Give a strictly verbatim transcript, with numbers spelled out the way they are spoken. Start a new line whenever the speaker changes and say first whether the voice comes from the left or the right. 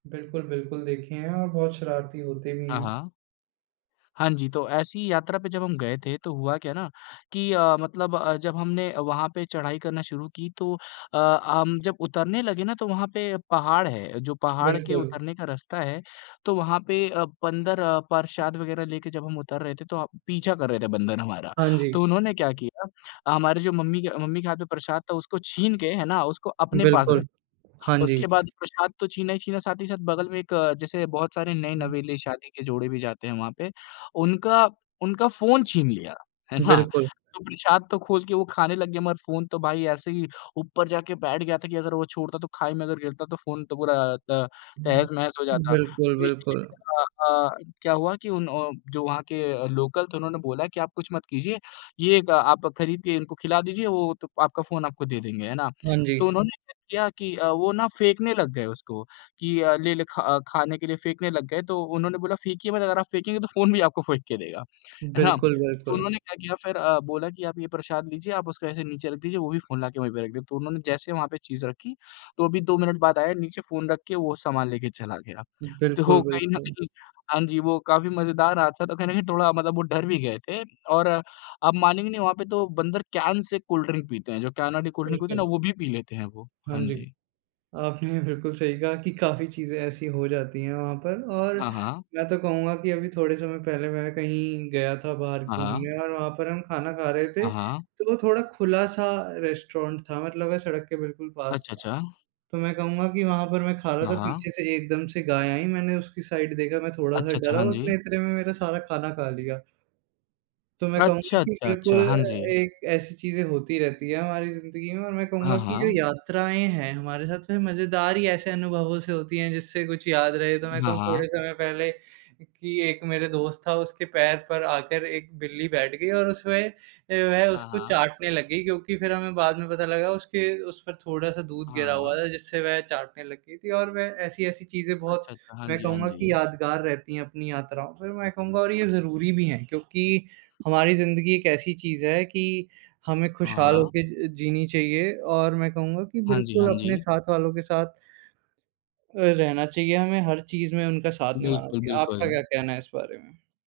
right: बिल्कुल, बिल्कुल देखे हैं और बहुत शरारती होते भी
left: हाँ,
right: हैं।
left: हाँ। हाँ जी तो ऐसी यात्रा पे जब हम गए थे, तो हुआ क्या ना कि अ, मतलब अ, जब हमने वहाँ पे चढ़ाई करना शुरू की। तो अ, हम जब उतरने लगे ना, तो वहाँ पे पहाड़ है। जो पहाड़ के
right: बिल्कुल।
left: उतरने का रास्ता है तो वहाँ पे अ, बंदर प्रसाद वगैरह लेके जब हम उतर रहे थे, तो पीछा कर रहे थे बन्दर हमारा।
right: हाँ जी।
left: तो उन्होंने क्या किया, हमारी जो मम्मी के मम्मी के हाथ में प्रसाद था, उसको छीन के है ना उसको अपने पास
right: बिल्कुल,
left: रख
right: हाँ जी।
left: उसके बाद प्रसाद तो छीना ही छीना। साथ ही साथ बगल में एक अ, जैसे बहुत सारे नये-नवेले शादी के जोड़े भी जाते हैं वहाँ पे, उनका उनका फ़ोन छीन लिया। है ना?
right: बिल्कुल।
left: तो प्रसाद तो खोल के वो खाने लग गए, मगर फ़ोन तो भाई ऐसे ही ऊपर जाके बैठ गया था कि अगर वो छोड़ता तो खाई में गिरता तो फ़ोन तो पूरा अ, त तहस-नहस हो जाता।
right: बिल्कुल,
left: तो इसी बीच
right: बिल्कुल।
left: अ अ, क्या हुआ कि उन्ह जो वहाँ के लोकल थे उन्होंने बोला कि आप कुछ मत कीजिये, ये आप खरीद के इनको खिला दीजिए वो त आपका फ़ोन आपको दे देंगे, है ना?
right: हाँ जी।
left: तो उन्होंने क्या किया कि अ, वो ना फेंकने लग गए उसको कि अ, लेले ख खाने के लिए फेकने लग गए। तो उन्होंने बोला फेंकिये मत, अगर आप फेकेंगे तो फ़ोन भी आपको फेंक के देगा। है ना?
right: बिल्कुल,
left: तो
right: बिल्कुल।
left: उन्होंने क्या किया फिर अ, बोला कि आप ये प्रसाद लीजिए, आप उसको ऐसे नीचे रख दीजिए, वो भी फ़ोन ला के वहीं पे रख देगा। तो उन्होंने जैसे वहाँ पे चीज़ रखी, तो अभी दो मिनट बाद आया नीचे फ़ोन रख के, वो सामान लेके चला गया।
right: बिल्कुल,
left: तो कहीं न
right: बिल्कुल।
left: कहीं, हाँ जी वो काफ़ी मज़ेदार हादसा था, तो कहीं न कहीं थोड़ा मतलब वो डर भी गए थे। और आप मानेंगे नहीं वहाँ पे तो बंदर कैन से कोल्ड ड्रिंक पीते हैं। जो कैन वाली कोल्ड ड्रिंक होती है ना,
right: बिल्कुल।
left: वो भी पी लेते हैं वो।
right: हाँ
left: हाँ
right: जी।
left: जी।
right: आपने बिल्कुल सही कहा कि काफ़ी चीज़ें ऐसी हो जाती है वहाँ पर और
left: हाँ, हाँ।
right: मैं तो कहूँगा कि अभी थोड़े समय पहले मैं कहीं गया था बाहर
left: हाँ, हाँ।
right: घूमने और वहाँ पर हम खाना खा रहे थे।
left: हाँ, हाँ।
right: तो वो थोड़ा खुला-सा रेस्टोरेंट था मतलब मैं सड़क के बिल्कुल पास
left: अच्छा
right: था।
left: अच्छा।
right: तो मैं कहूँगा कि वहाँ पर मैं खा रहा
left: हाँ,
right: था
left: हाँ।
right: पीछे से एकदम से गाय आईं मैंने उसकी साइड देखा, मैं थोड़ा-सा
left: अच्छा, अच्छा।
right: डरा
left: हाँ जी।
right: उसने इतने में मेरा सारा खाना खा लिया। तो मैं
left: अच्छा,
right: कहूँगा कि
left: अच्छा,
right: बिल्कुल
left: अच्छा। हाँ
right: अ,
left: जी।
right: एक ऐसी चीज़ें होती रहती हैं, हमारी ज़िंदगी में और मैं
left: हाँ,
right: कहूँगा कि जो
left: हाँ।
right: यात्राएँ हैं, हमारे साथ में मज़ेदार ही ऐसे अनुभवों से होती हैं जिससे कुछ याद रहे। तो मैं
left: हाँ,
right: कहूँ
left: हाँ।
right: थोड़े समय पहले कि एक मेरा दोस्त था उसके पैर पर आकर एक बिल्ली बैठ गई और उसमें वह
left: हाँ,
right: उसको
left: हाँ।
right: चाटने लग गई, क्योंकि फिर हमें बाद में पता लगा उसके उस पर थोड़ा-सा दूध गिरा हुआ
left: हाँ।
right: था जिससे वह चाटने लग गई थी। और वह ऐसी-ऐसी चीज़ें बहुत
left: अच्छा, अच्छा। हाँ
right: मैं
left: जी, हाँ
right: कहूँगा कि
left: जी।
right: यादगार रहती हैं, अपनी यात्राओं पर मैं कहूँगा और ये ज़रूरी भी है क्योंकि हमारी ज़िंदगी एक ऐसी चीज़ है कि हमें खुशहाल हो
left: हाँ।
right: के अ, जीनी चाहिए और मैं कहूँगा कि
left: हाँ जी,
right: बिल्कुल
left: हाँ
right: अपने
left: जी।
right: साथ वालों के साथ अ, रहना चाहिए हमें हर चीज़ में उनका साथ निभाना
left: बिल्कुल,
right: चाहिए। आपका क्या
left: बिल्कुल।
right: कहना है इस बारे में?